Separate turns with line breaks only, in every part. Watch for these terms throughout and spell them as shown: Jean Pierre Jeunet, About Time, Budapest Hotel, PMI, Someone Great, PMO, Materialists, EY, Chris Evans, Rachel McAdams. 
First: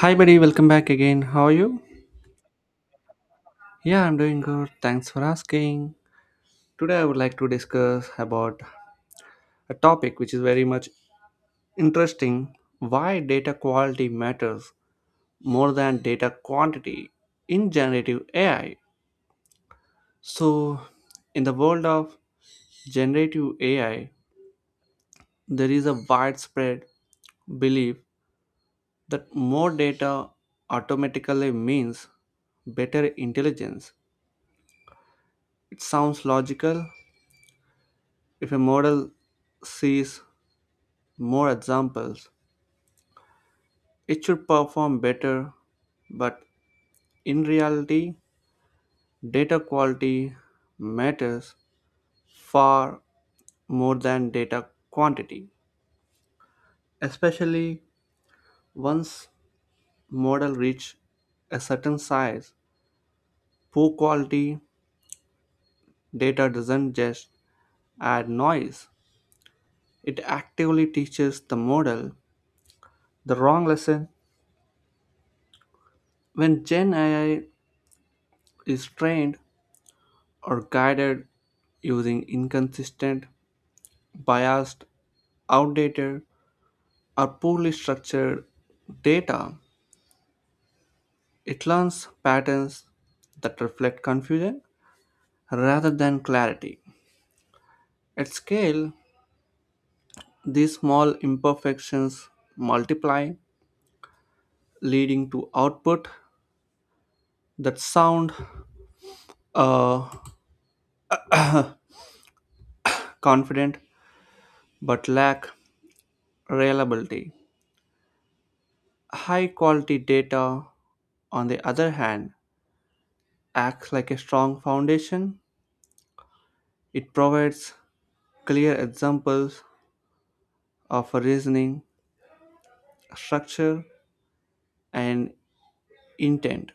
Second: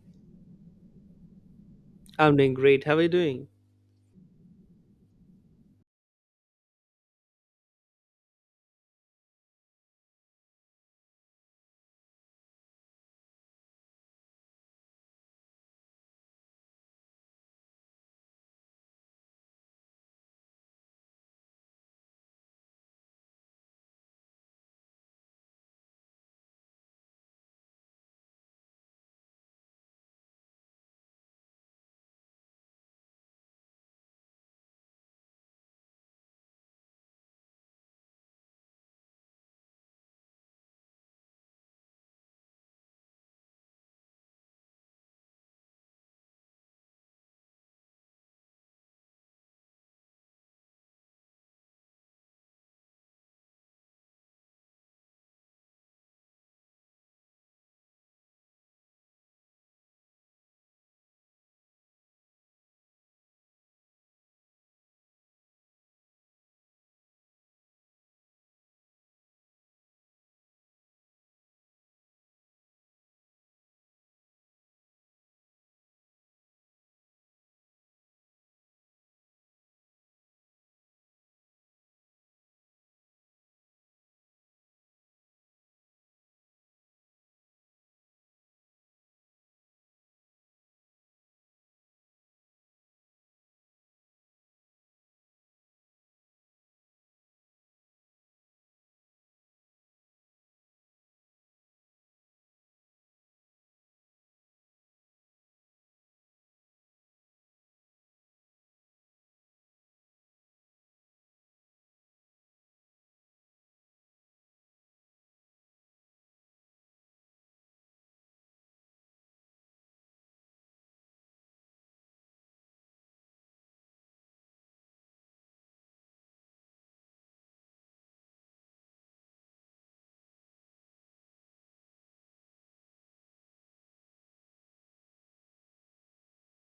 Hi, buddy. Welcome back again. How are you?
I'm doing great. How are you doing?
Yeah, I'm doing good. Thanks for asking. Today, I would like to discuss about a topic which is very much interesting, why data quality matters more than data quantity in generative AI. So, in the world of generative AI, there is a widespread belief that more data automatically means better intelligence. It sounds logical. If a model sees more examples, it should perform better, but in reality, data quality matters far more than data quantity, especially once model reach a certain size. Poor quality data doesn't just add noise, it actively teaches the model the wrong lesson. When Gen AI is trained or guided using inconsistent, biased, outdated, or poorly structured data, it learns patterns that reflect confusion rather than clarity. At scale, these small imperfections multiply, leading to output that sound uh, confident but lack reliability. High quality data, on the other hand, acts like a strong foundation. It provides clear examples of reasoning, structure, and intent.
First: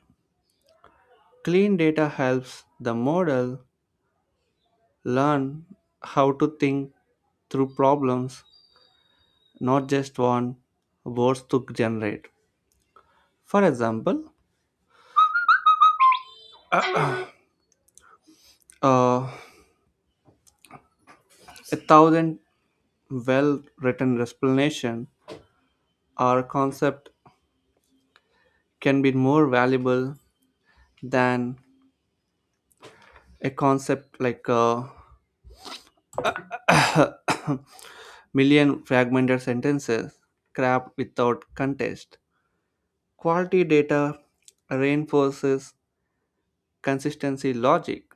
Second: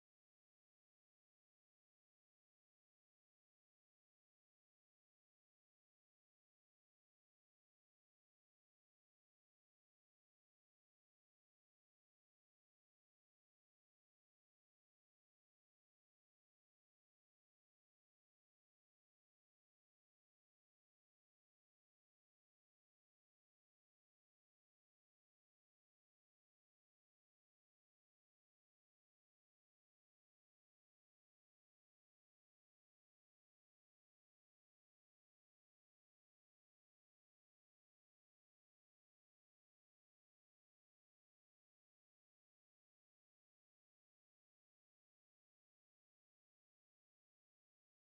Clean data helps the model learn how to think through problems, not just one words to generate. For example, uh, a thousand well-written explanation or concept can be more valuable than a concept like million fragmented sentences, scrapped without contest. Quality data reinforces consistency logic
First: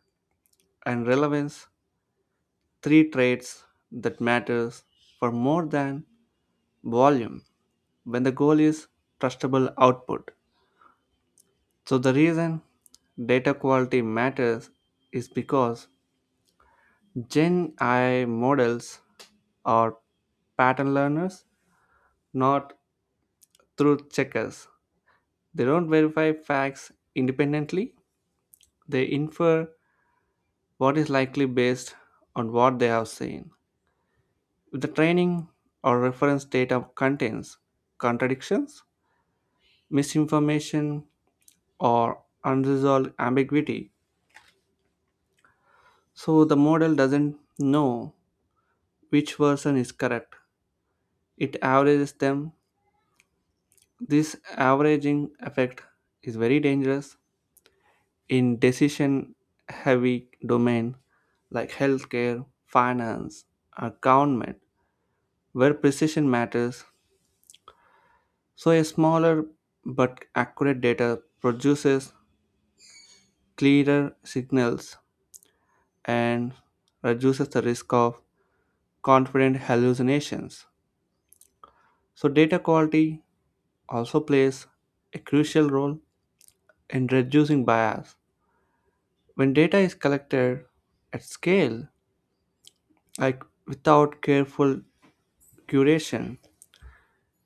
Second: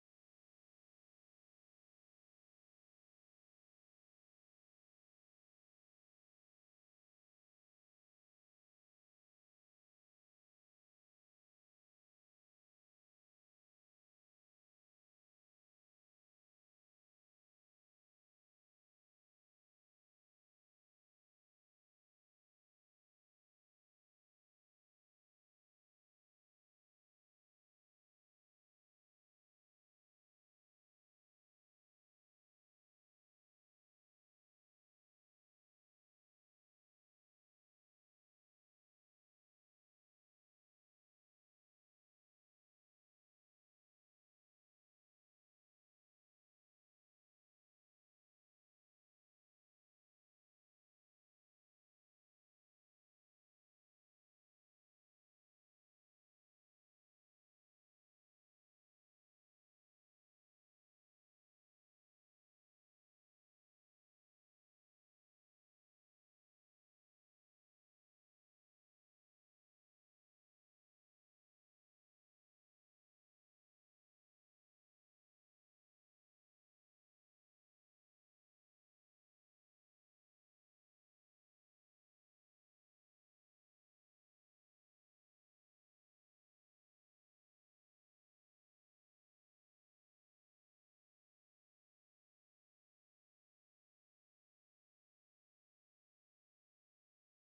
and relevance, three traits that matters for more than volume when the goal is trustable output. So the reason data quality matters is because Gen I models are pattern learners, not truth checkers. They don't verify facts independently, they infer what is likely based on what they have seen. If the training or reference data contains contradictions, misinformation, or unresolved ambiguity, so the model doesn't know which version is correct. It averages them. This averaging effect is very dangerous in decision heavy domain like healthcare, finance, or government where precision matters. So a smaller but accurate data produces clearer signals and reduces the risk of confident hallucinations. So data quality also plays a crucial role in reducing bias. When data is collected at scale, like without careful curation,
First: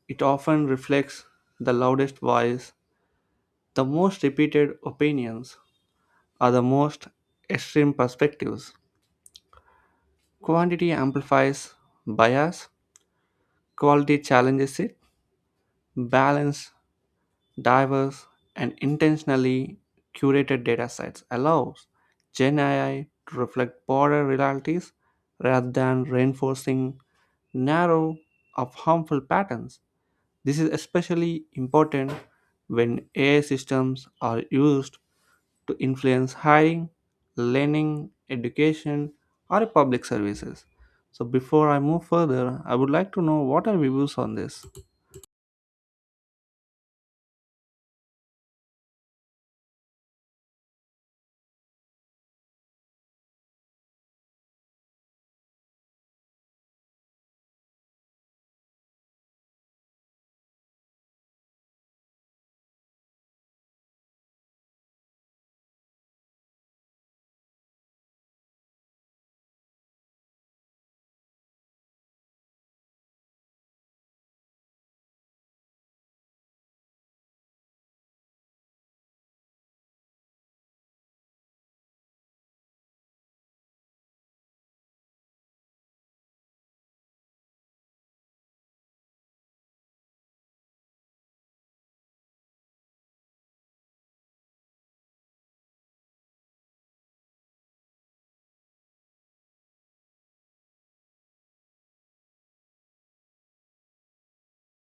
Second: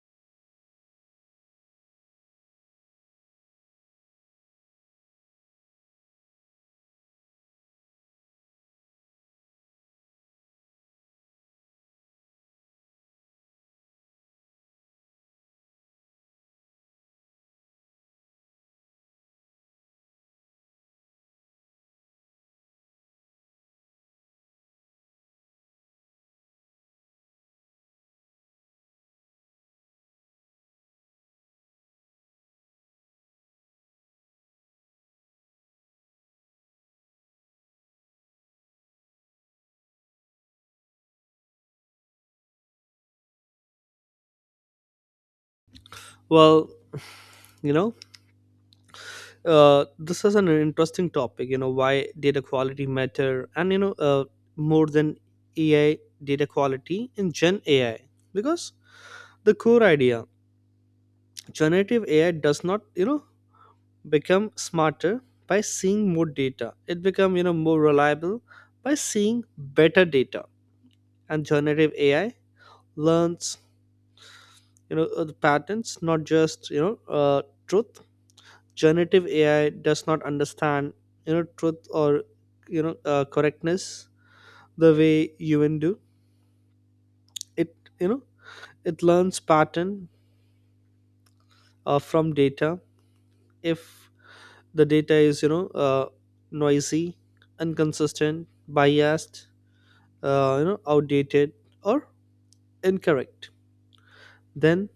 it often reflects the loudest voice, the most repeated opinions, or the most extreme perspectives. Quantity amplifies bias, quality challenges it. Balanced, diverse, and intentionally curated data sets allows Gen AI to reflect broader realities rather than reinforcing narrow of harmful patterns. This is especially important when AI systems are used to influence hiring, learning, education, or public services. So, before I move further, I would like to know what are your views on this?
Well, you know, this is an interesting topic. Why data quality matter, and more than AI data quality in Gen AI, because the core idea, generative AI does not, become smarter by seeing more data. It become more reliable by seeing better data, and generative AI learns, the patterns, not just truth. Generative AI does not understand, truth, or, correctness the way human do it you know it learns pattern, from data. If the data is, noisy, inconsistent, biased, outdated, or incorrect, then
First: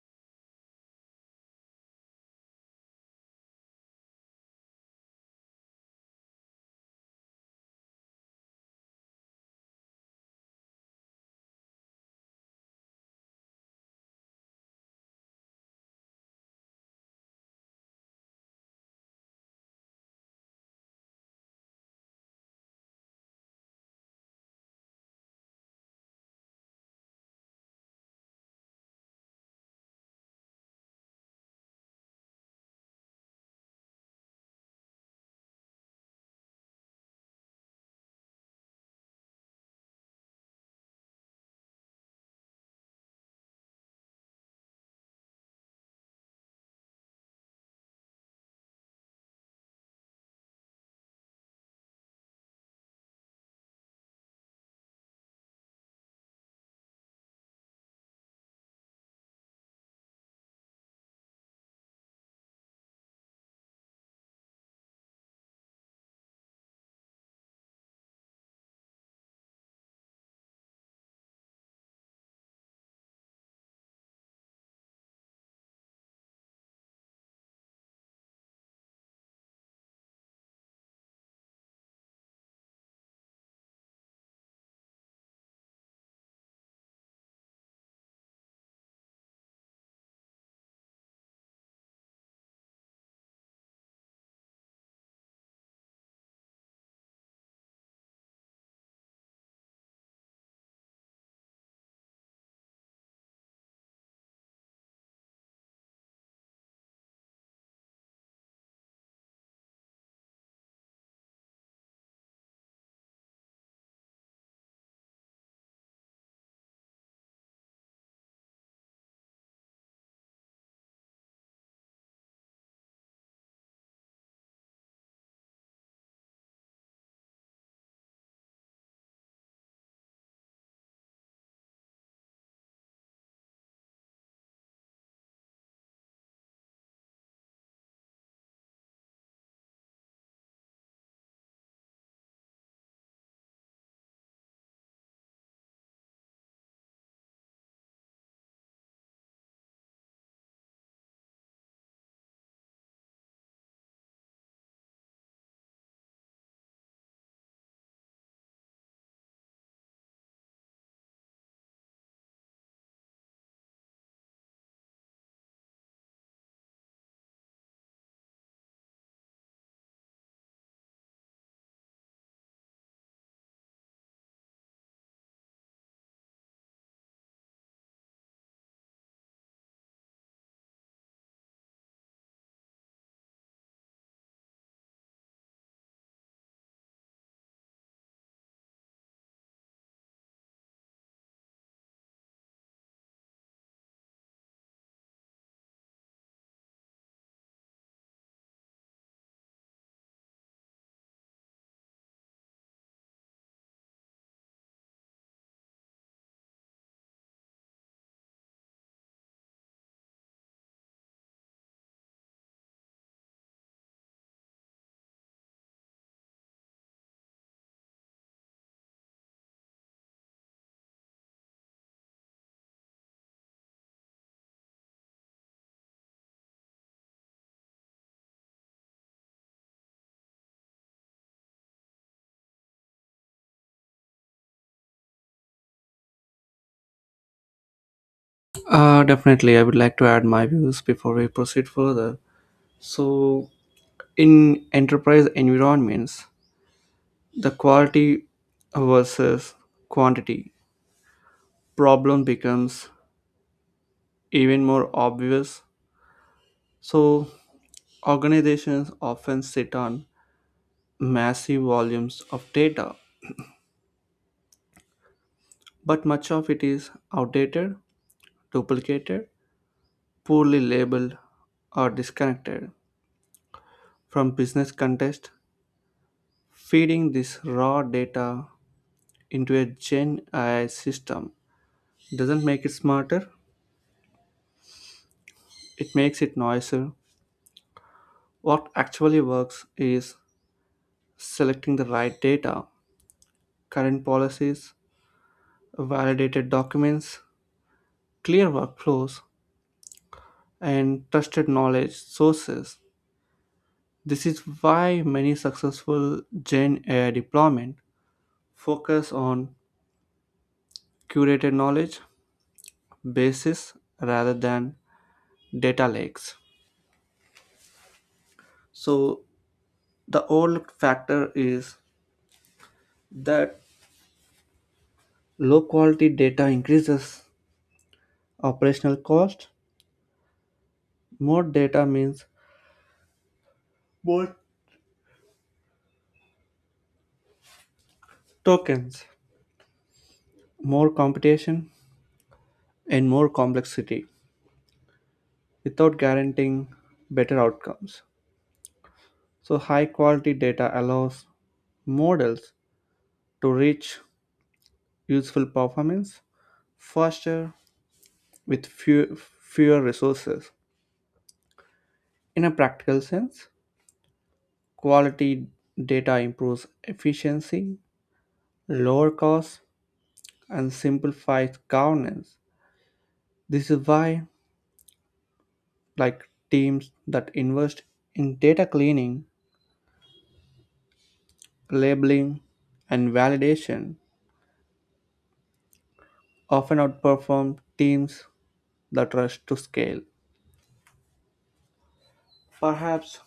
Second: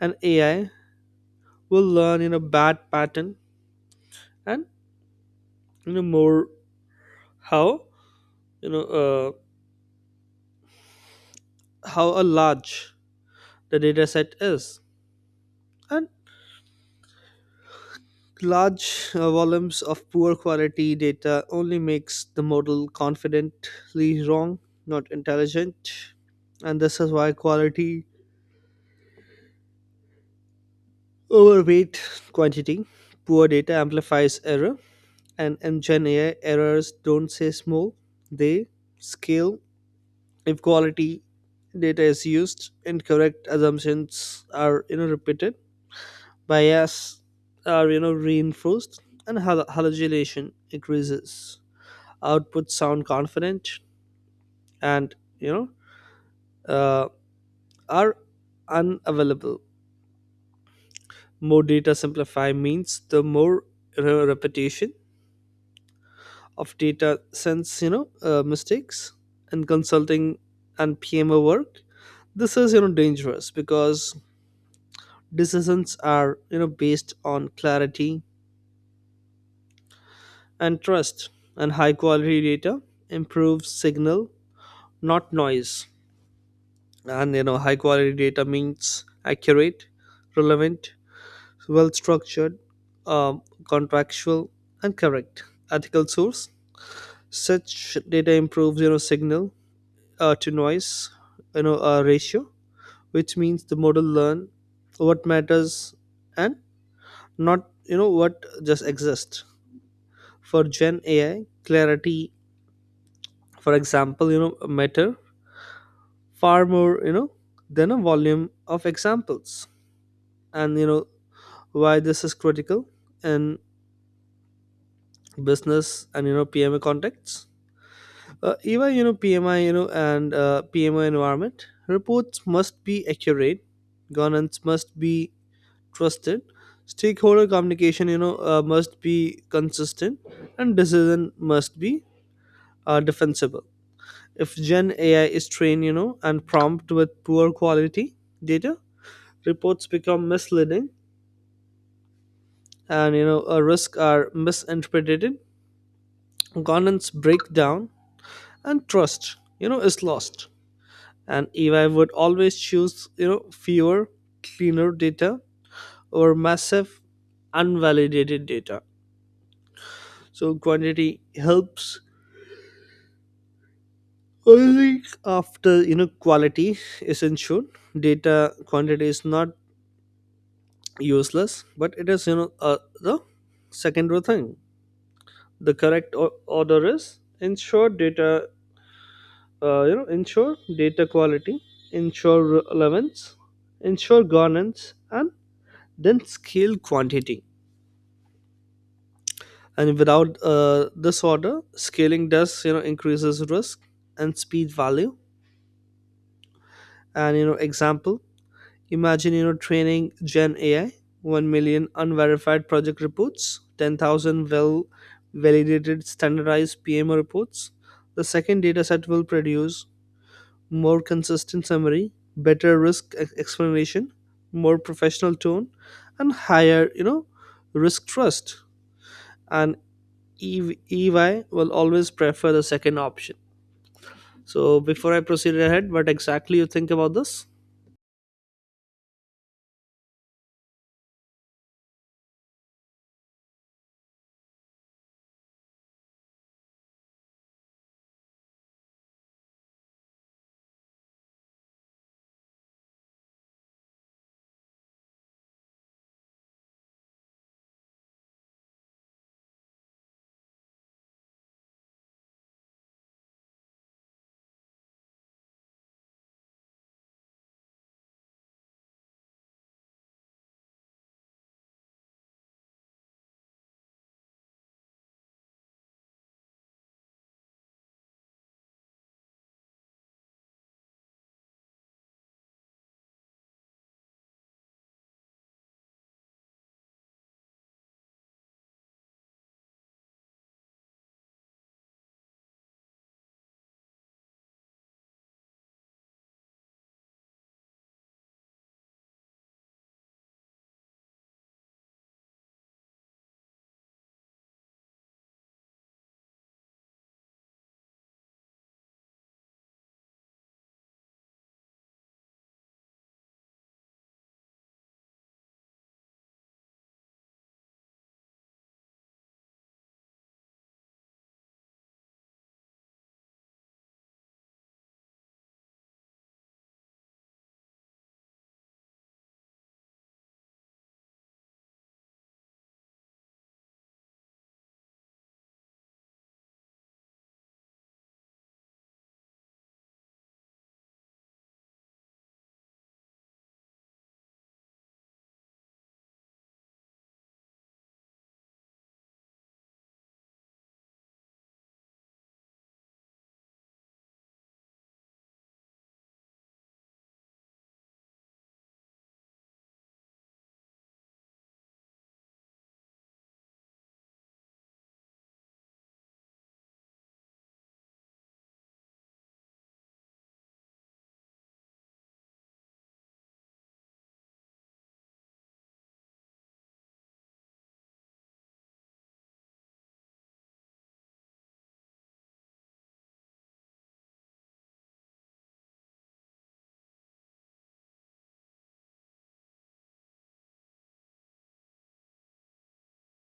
an AI will learn in a bad pattern, and, more, how, you know uh, how a large the data set is. And large, volumes of poor quality data only makes the model confidently wrong, not intelligent. And this is why quality overweight quantity. Poor data amplifies error, and in Gen AI, errors don't say small, they scale. If quality data is used, incorrect assumptions are repeated, bias are reinforced, and hallucination increases. Outputs sound confident and, uh, are unavailable. More data simplify means the more repetition of data sense, mistakes in consulting and PMO work. This is, dangerous because decisions are, based on clarity and trust, and high quality data improves signal, not noise. And, high quality data means accurate, relevant, well structured, um, contractual, and correct. Ethical source. Such data improves, signal, to noise, ratio, which means the model learn what matters, and not, what just exists. For Gen AI, clarity, for example, matter far more, than a volume of examples. And, why this is critical in business and, PMA contexts. Even PMI, and PMI environment reports must be accurate. Governance must be trusted. Stakeholder communication, must be consistent, and decision must be, defensible. If Gen AI is trained, and prompt with poor quality data, reports become misleading, and, risks are misinterpreted. Governance breakdown, and trust, is lost. And if I would always choose, fewer cleaner data over massive unvalidated data, so quantity helps, I think, after quality is ensured. Data quantity is not useless, but it is, the secondary thing. The correct order is ensure data, ensure data quality, ensure relevance, ensure governance, and then scale quantity. And without, this order, scaling does, increases risk and speed value. And, example, imagine, training Gen AI 1 million unverified project reports, 10,000 well validated standardized PMO reports. The second dataset will produce more consistent summary, better risk explanation, more professional tone, and higher, risk trust, and EY will always prefer the second option. So before I proceed ahead, what exactly you think about this?
Definitely, I would like to add my views before we proceed further. So, in enterprise environments, the quality versus quantity problem becomes even more obvious. So, organizations often sit on massive volumes of data, but much of it is outdated, duplicated, poorly labeled, or disconnected from business context. Feeding this raw data into a Gen AI system doesn't make it smarter, it makes it noisier. What actually works is selecting the right data, current policies, validated documents, clear workflows, and trusted knowledge sources. This is why many successful Gen AI deployment focus on curated knowledge bases rather than data lakes. So the overlooked factor is that low quality data increases operational cost. More data means more tokens, more computation, and more complexity without guaranteeing better outcomes. So high quality data allows models to reach useful performance faster with fewer resources. In a practical sense, quality data improves efficiency, lower costs, and simplifies governance. This is why like teams that invest in data cleaning, labeling, and validation often outperform teams that rush to scale. Perhaps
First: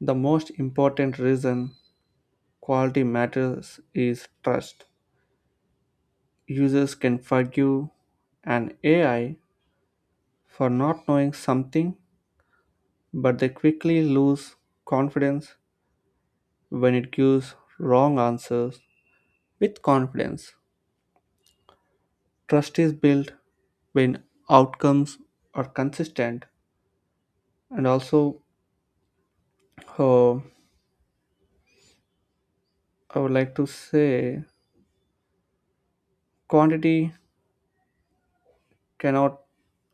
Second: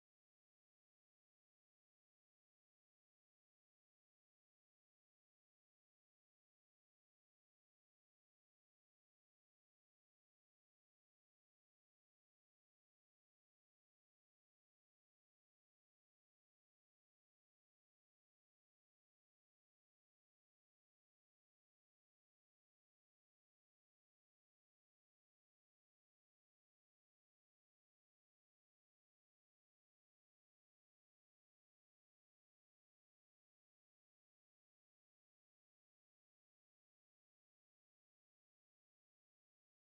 the most important reason quality matters is trust. Users can forgive an AI for not knowing something, but they quickly lose confidence when it gives wrong answers. With confidence, trust is built when outcomes are consistent. And also, uh, I would like to say quantity cannot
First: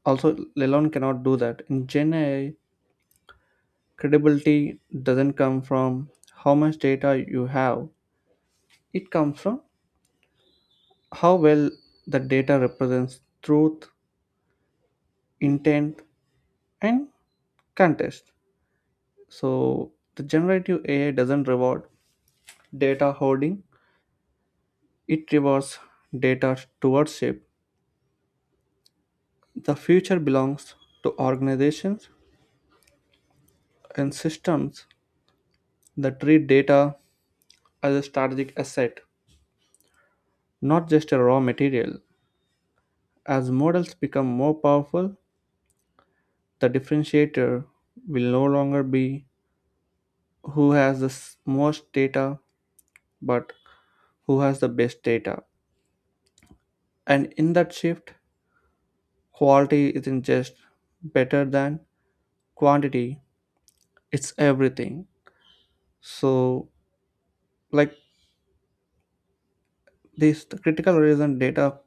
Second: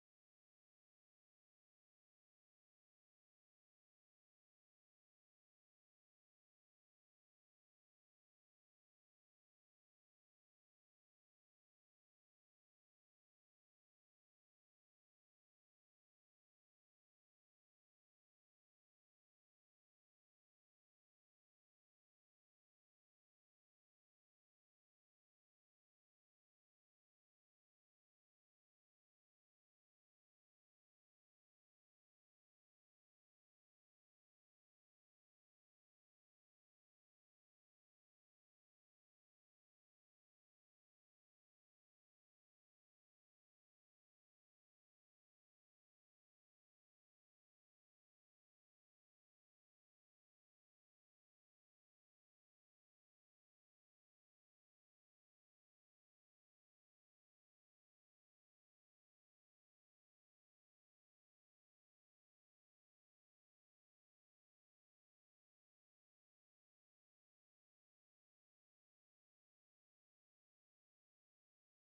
also alone cannot do that. In Gen AI, credibility doesn't come from how much data you have, it comes from how well the data represents truth, intent, and context. So, the generative AI doesn't reward data hoarding, it rewards data stewardship. The future belongs to organizations and systems that treat data as a strategic asset, not just a raw material. As models become more powerful, the differentiator will no longer be who has the most data, but who has the best data. And in that shift, quality isn't just better than quantity, it's everything. So, like this, the critical reason data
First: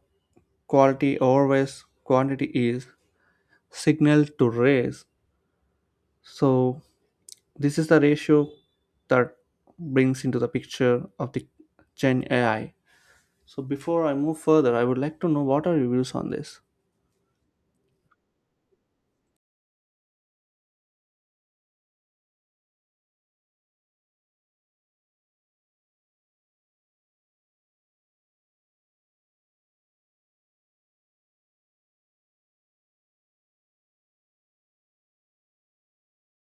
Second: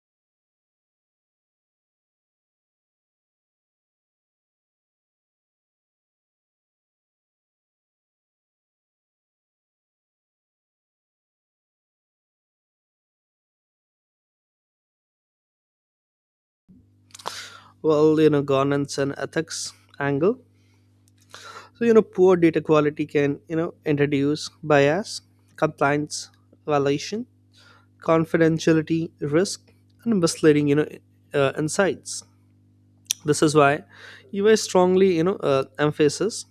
quality always quantity is signal to raise. So, this is the ratio that brings into the picture of the Gen AI. So before I move further, I would like to know what are your views on this?
Well, governance and ethics angle. So, poor data quality can introduce bias, compliance violation, confidentiality risk, and misleading, insights. This is why EY strongly, emphasis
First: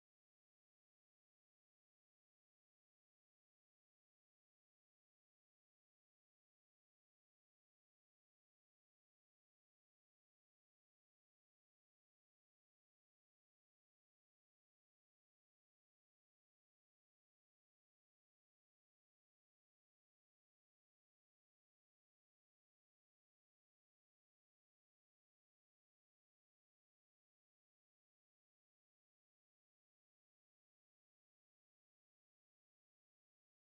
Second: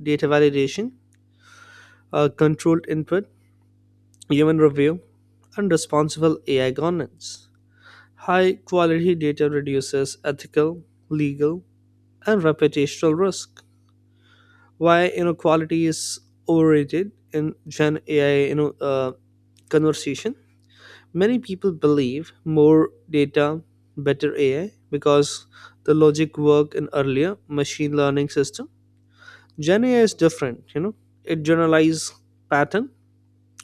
data validation, controlled input, human review, and responsible AI governance. High quality data reduces ethical, legal, and reputational risk. Why inequality is overrated in Gen AI, conversation? Many people believe more data, better AI, because the logic worked in earlier machine learning system. Gen AI is different. It generalizes pattern,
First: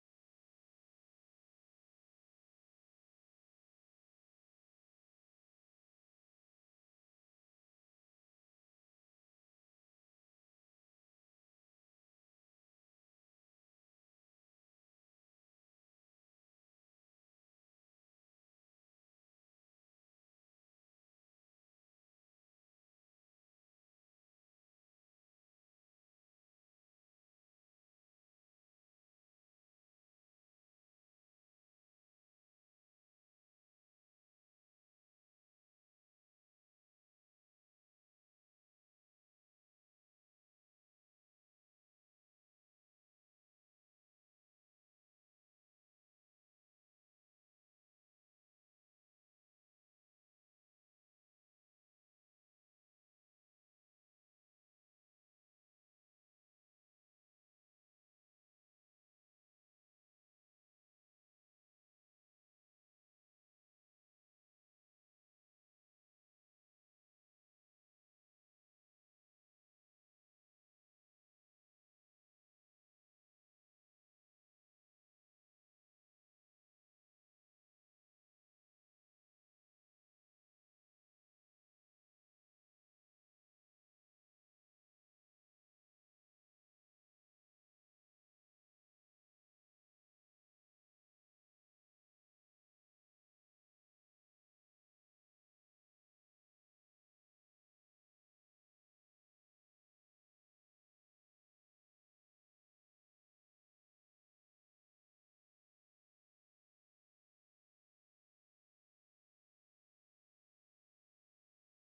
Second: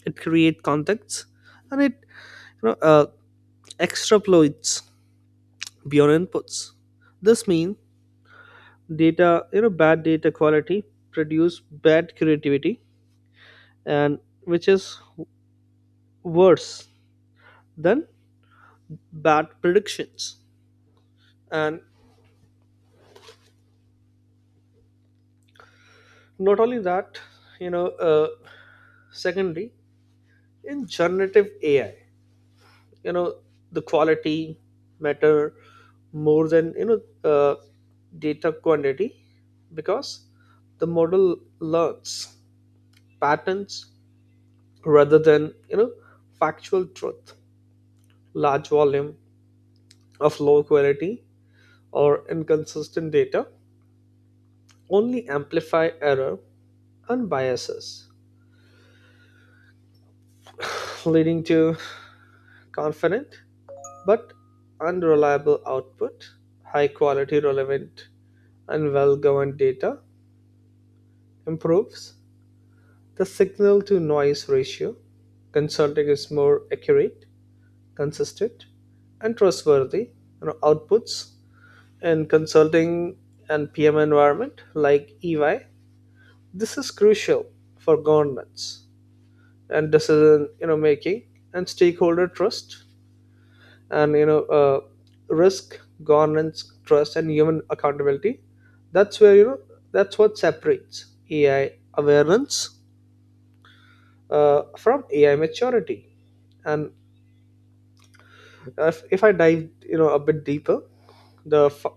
it creates contexts, and it, you know, uh, extrapolates beyond inputs. This means data, bad data quality produce bad creativity, and which is worse than bad predictions. And not only that, you know uh, secondly, in generative AI, you know the quality matter more than, uh, data quantity, because the model learns patterns rather than, factual truth. Large volume of low quality or inconsistent data only amplify error and biases, leading to confident but unreliable output. High quality, relevant, and well governed data improves the signal to noise ratio. Consulting is more accurate, consistent, and trustworthy, outputs in consulting and PM environment like EY. This is crucial for governments and decision, making, and stakeholder trust, and, risk governance trust, and human accountability. That's where, that's what separates AI awareness, from AI maturity. And if I dive, a bit deeper, the fu-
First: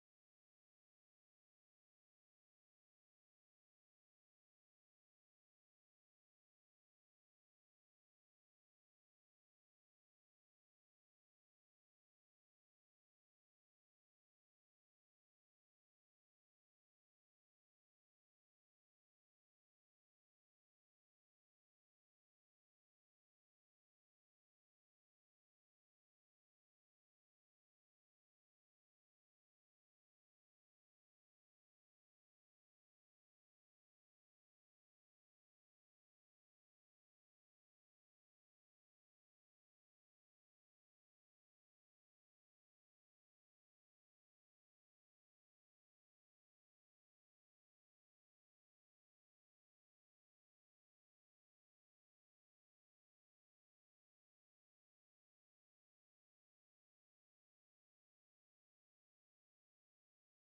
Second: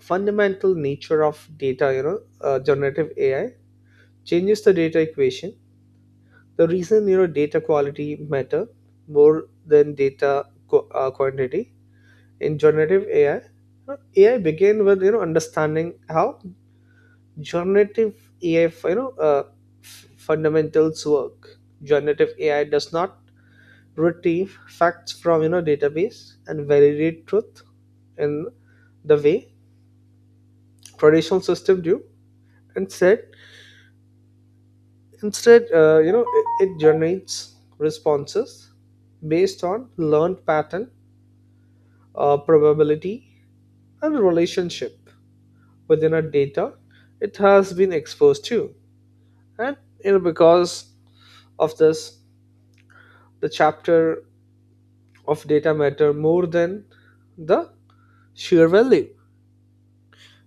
fundamental nature of data, generative AI, changes the data equation. The reason, data quality matter more than data quantity in generative AI. uh, AI began with, understanding how generative AI, you know uh, fundamentals work. Generative AI does not retrieve facts from, database and validate truth in the way traditional system do. Instead instead it generates responses based on learned pattern, probability, and relationship within a data it has been exposed to. And, because of this, the chapter of data matter more than the sheer value.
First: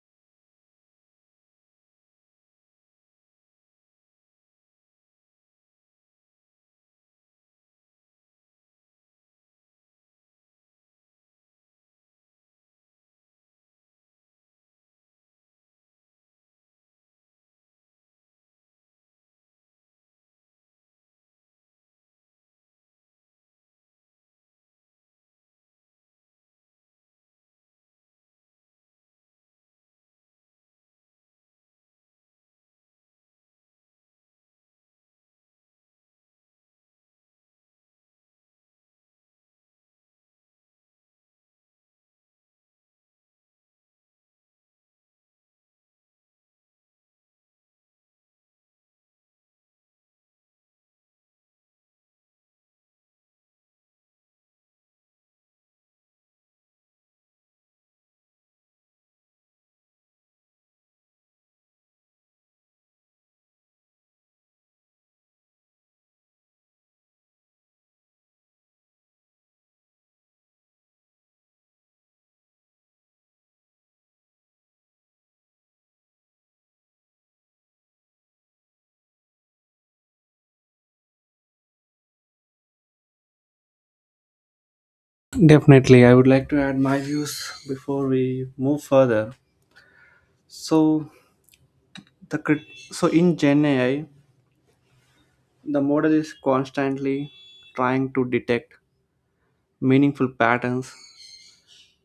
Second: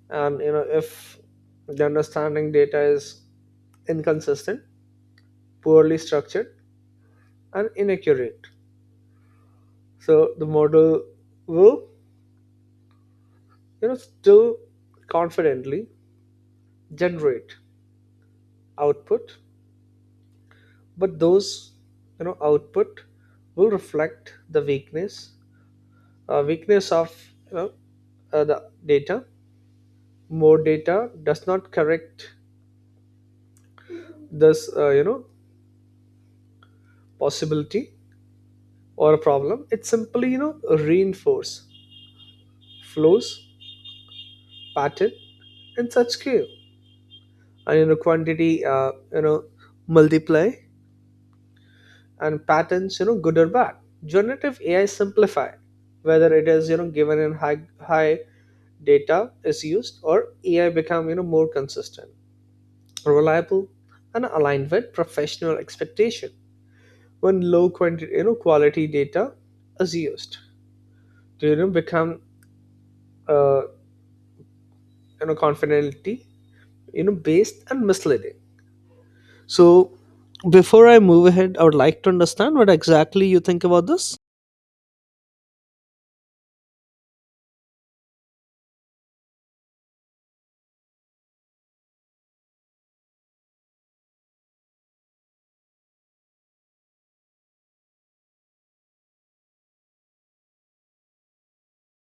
And, if the understanding data is inconsistent, poorly structured, and inaccurate, so the model will, still confidently generate output, but those, output will reflect the weakness of, you know the data. More data does not correct this, possibility or a problem. It simply, reinforce flows pattern and such scale, and, quantity, multiply, and patterns, good or bad, generative AI simplify. Whether it is, given in high data is used, or AI become, more consistent, reliable, and aligned with professional expectation. When low quantity, quality data is used to, become, uh, confidently, based and misleading. So before I move ahead, I would like to understand what exactly you think about this.
Definitely, I would like to add my views before we move further. So the crit- so in Gen AI, the model is constantly trying to detect meaningful patterns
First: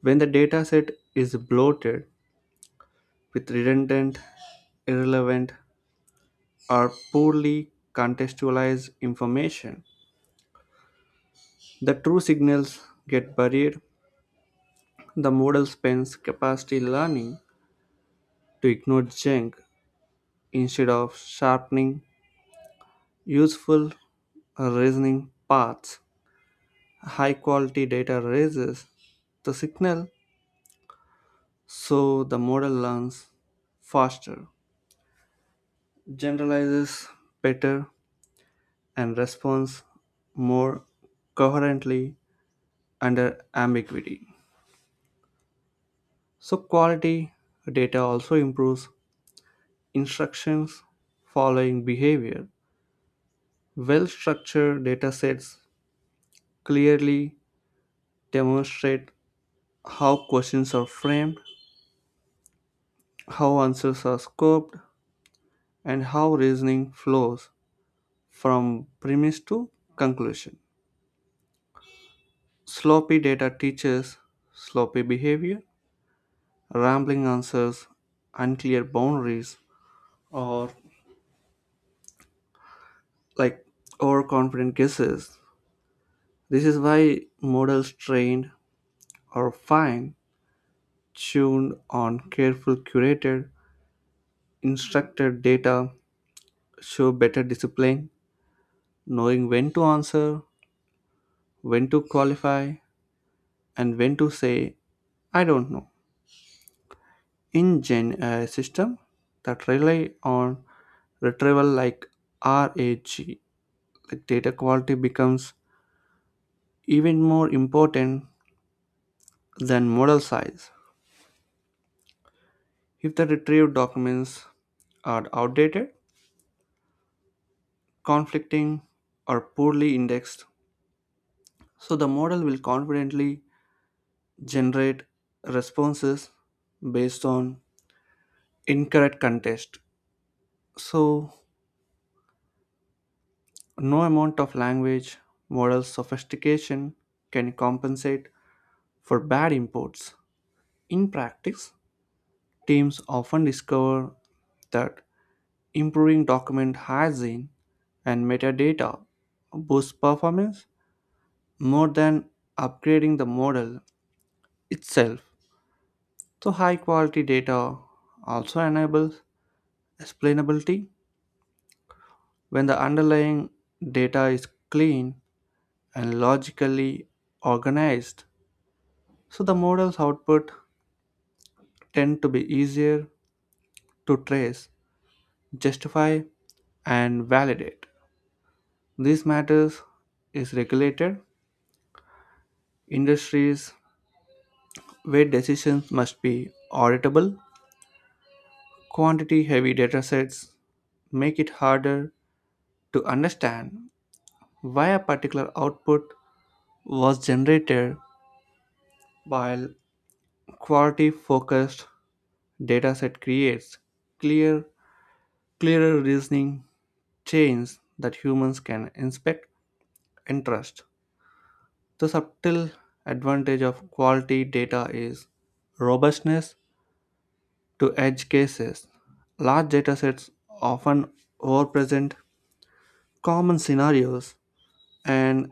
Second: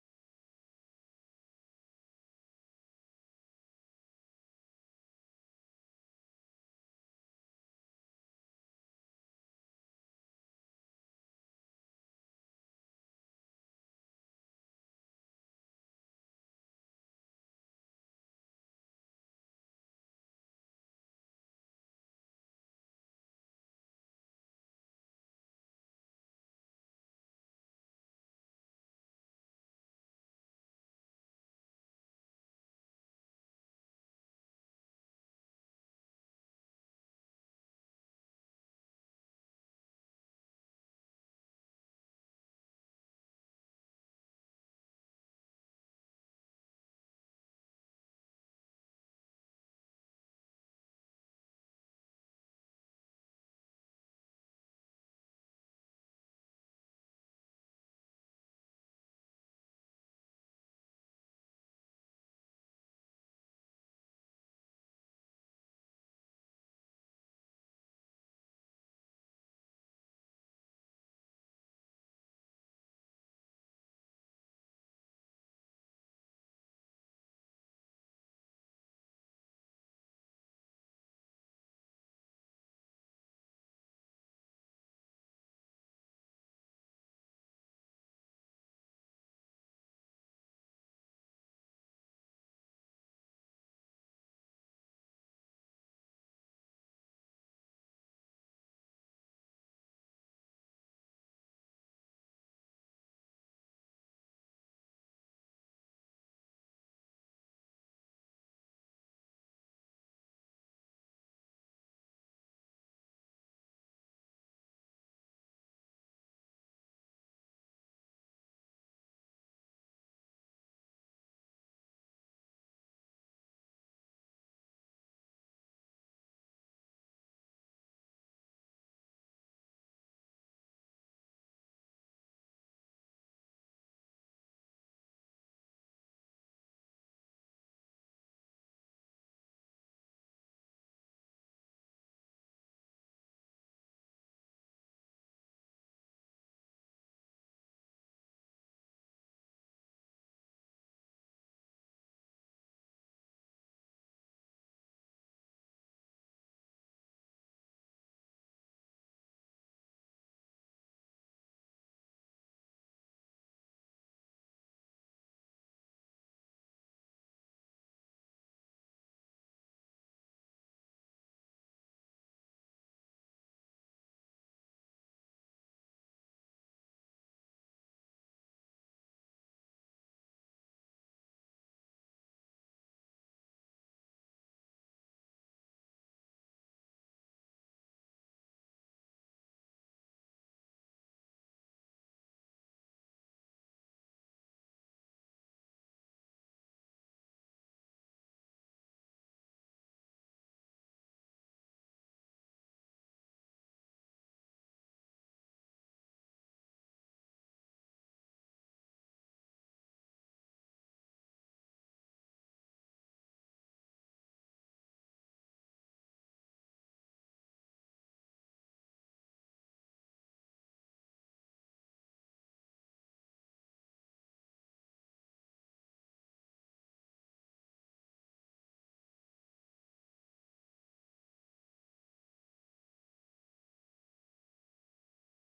when the dataset is bloated with redundant, irrelevant, or poorly contextualized information. The true signals get buried. The model spends capacity learning to ignore junk instead of sharpening useful reasoning paths. High quality data raises the signal so the model learns faster, generalizes better, and responds more coherently under ambiguity. So, quality data also improves instructions following behavior. Well structured datasets clearly demonstrate how questions are framed, how answers are scoped, and how reasoning flows from premise to conclusion. Sloppy data teaches sloppy behavior, rambling answers, unclear boundaries, or like overconfident guesses. This is why models trained are fine tuned on careful curated instructed data show better discipline, knowing when to answer, when to qualify, and when to say I don't know. In Gen AI system that rely on retrieval like RAG, like data quality becomes even more important than model size. If the retrieved documents are outdated, conflicting, or poorly indexed, so the model will confidently generate responses based on incorrect context. So no amount of language, model sophistication can compensate for bad imports. In practice, teams often discover that improving document hygiene and metadata boosts performance more than upgrading the model itself. So, high quality data also enables explainability when the underlying data is clean and logically organized. So, the model's output tend to be easier to trace, justify, and validate. These matters is regulated industries where decisions must be auditable. Quantity heavy datasets make it harder to understand why a particular output was generated, while quality focused dataset creates clear, clearer reasoning chains that humans can inspect and trust. The subtle advantage of quality data is robustness to edge cases. Large datasets often overpresent common scenarios and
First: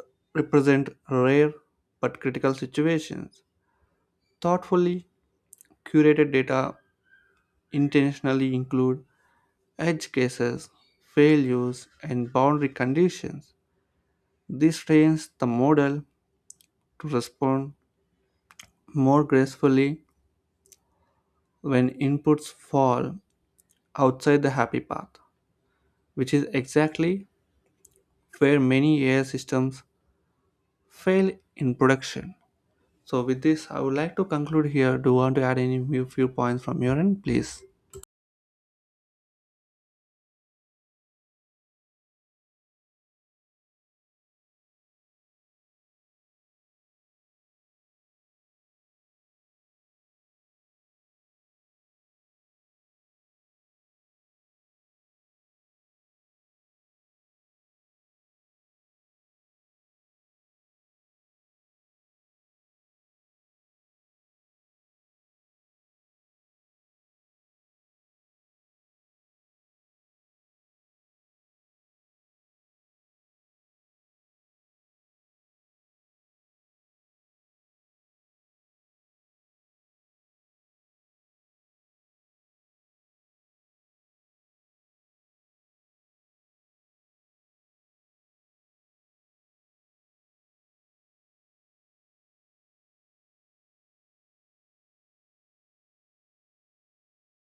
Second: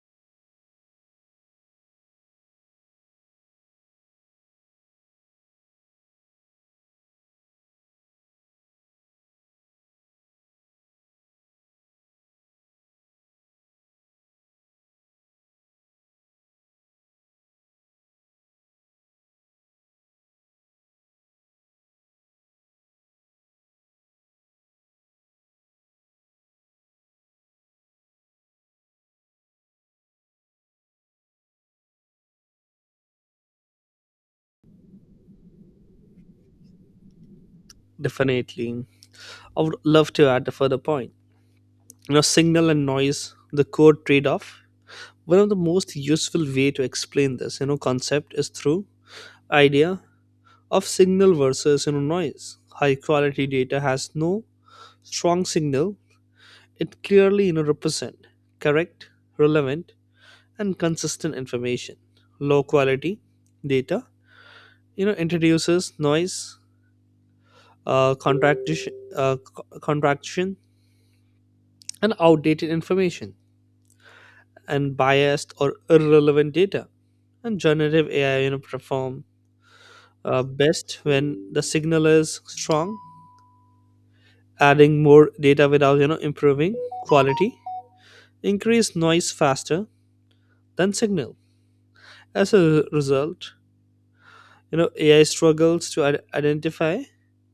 underrepresent rare but critical situations. Thoughtfully curated data intentionally include edge cases, failures, and boundary conditions. This trains the model to respond more gracefully when inputs fall outside the happy path, which is exactly where many AI systems fail in production. So, with this, I would like to conclude here. Do you want to add any few points from your end, please?
Definitely, I would love to add a further point. Signal and noise, the core trade-off. One of the most useful way to explain this, concept is through idea of signal versus, noise. High quality data has no strong signal. It clearly, represent correct, relevant, and consistent information. Low quality data, introduces noise, contradiction, contradiction, and outdated information, and biased or irrelevant data. And generative AI, perform, best when the signal is strong. Adding more data without, improving quality, increase noise faster than signal. As a result, AI struggles to identify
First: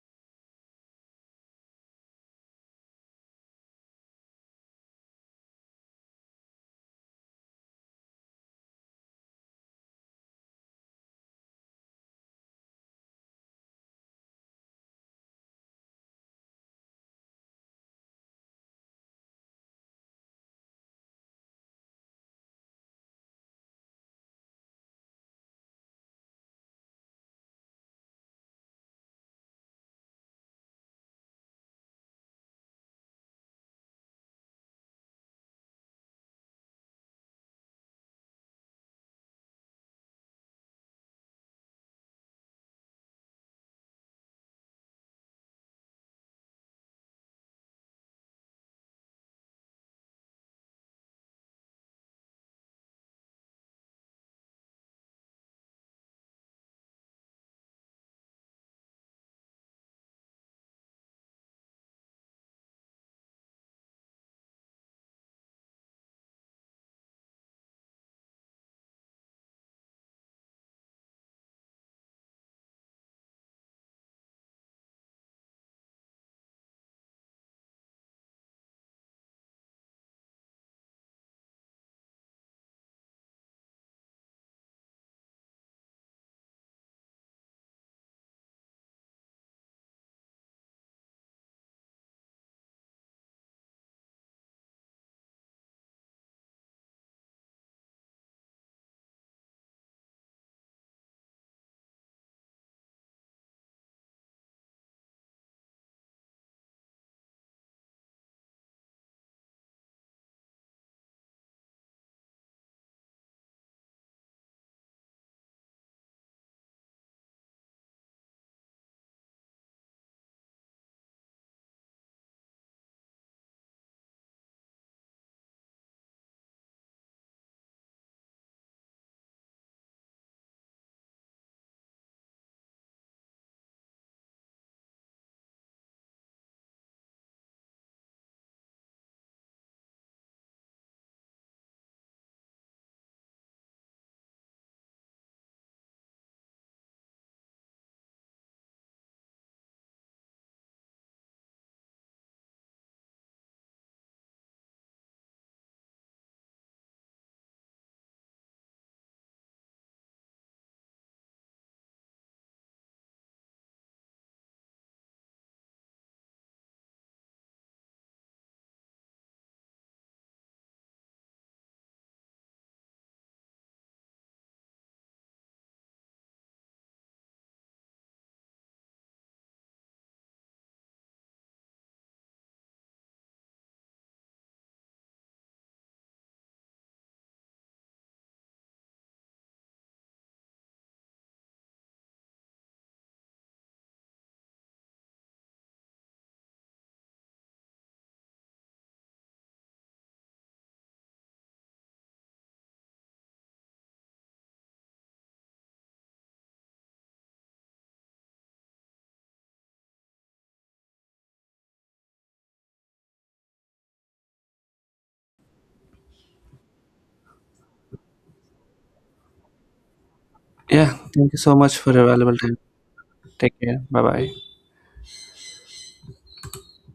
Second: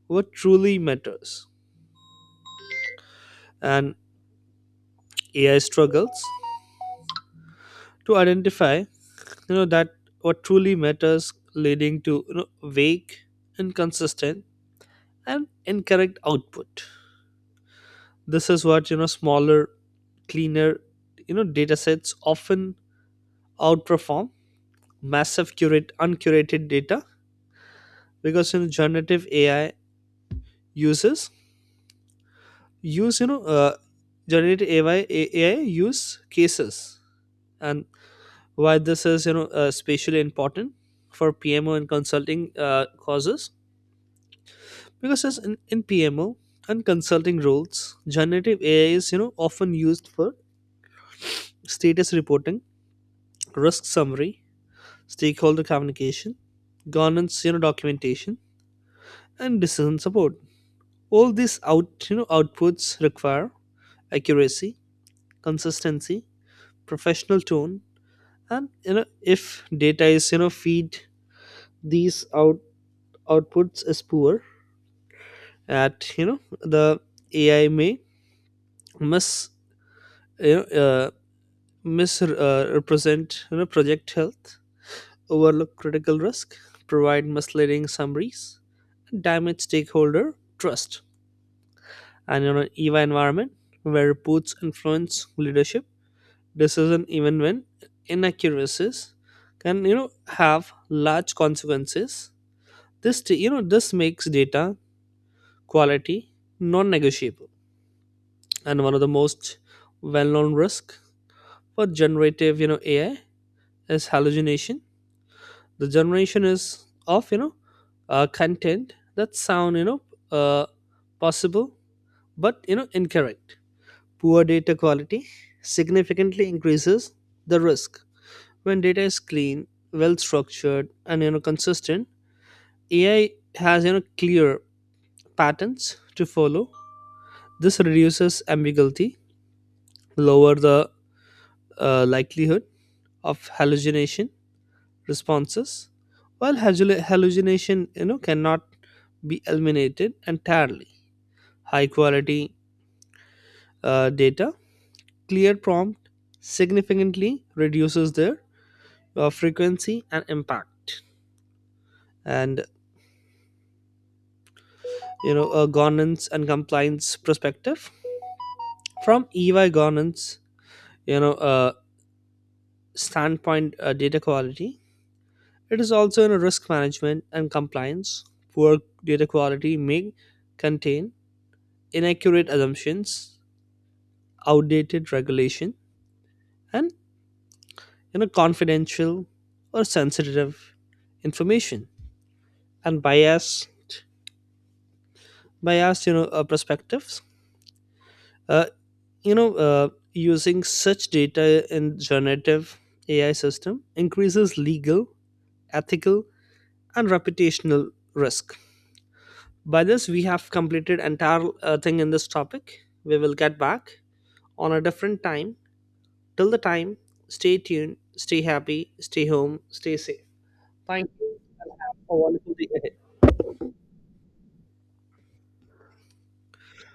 what truly matters, and AI struggles to identify, that what truly matters, leading to, vague, inconsistent, and incorrect output. This is what, smaller, cleaner, data sets often outperform massive curate uncurated data. Because, generative AI uses use, generative AI, AI use cases. And why this is, especially important for PMO and consulting, causes, because as in PMO and consulting roles, generative AI is, often used for status reporting, risk summary, stakeholder communication, governance, documentation, and decision support. All these outputs require accuracy, consistency, professional tone, and, if data is, feed these outputs, is poor at, the AI may miss, you know, uh, misrepresent, project health, overlook critical risk, provide misleading summaries, damage stakeholder trust, and, eva environment where reports influence leadership decision, even when inaccuracies can, have large consequences. This t- you know this makes data quality non-negotiable. And one of the most well-known risk for generative, AI is hallucination. The generation is of, content that sound, uh, possible but, incorrect. Poor data quality significantly increases the risk. When data is clean, well structured, and, consistent, AI has, clear patterns to follow. This reduces ambiguity, lower the, likelihood of hallucination responses, while hallucination, cannot be eliminated entirely. High quality, data, clear prompt significantly reduces their, frequency and impact. And, a governance and compliance perspective, from EY governance, you know uh, standpoint, data quality, it is also in risk management and compliance. Poor data quality may contain inaccurate assumptions, outdated regulation, and, confidential or sensitive information, and bias, perspectives, uh, you know uh, using such data in generative AI system increases legal, ethical, and reputational risk. By this we have completed entire, thing in this topic. We will get back on a different time. Till the time, stay tuned, stay happy, stay home, stay safe.
Yeah,
Thank you,
thank you so
and
much for
have
your
a
valuable
wonderful
time.
day ahead.
Take care. Bye bye.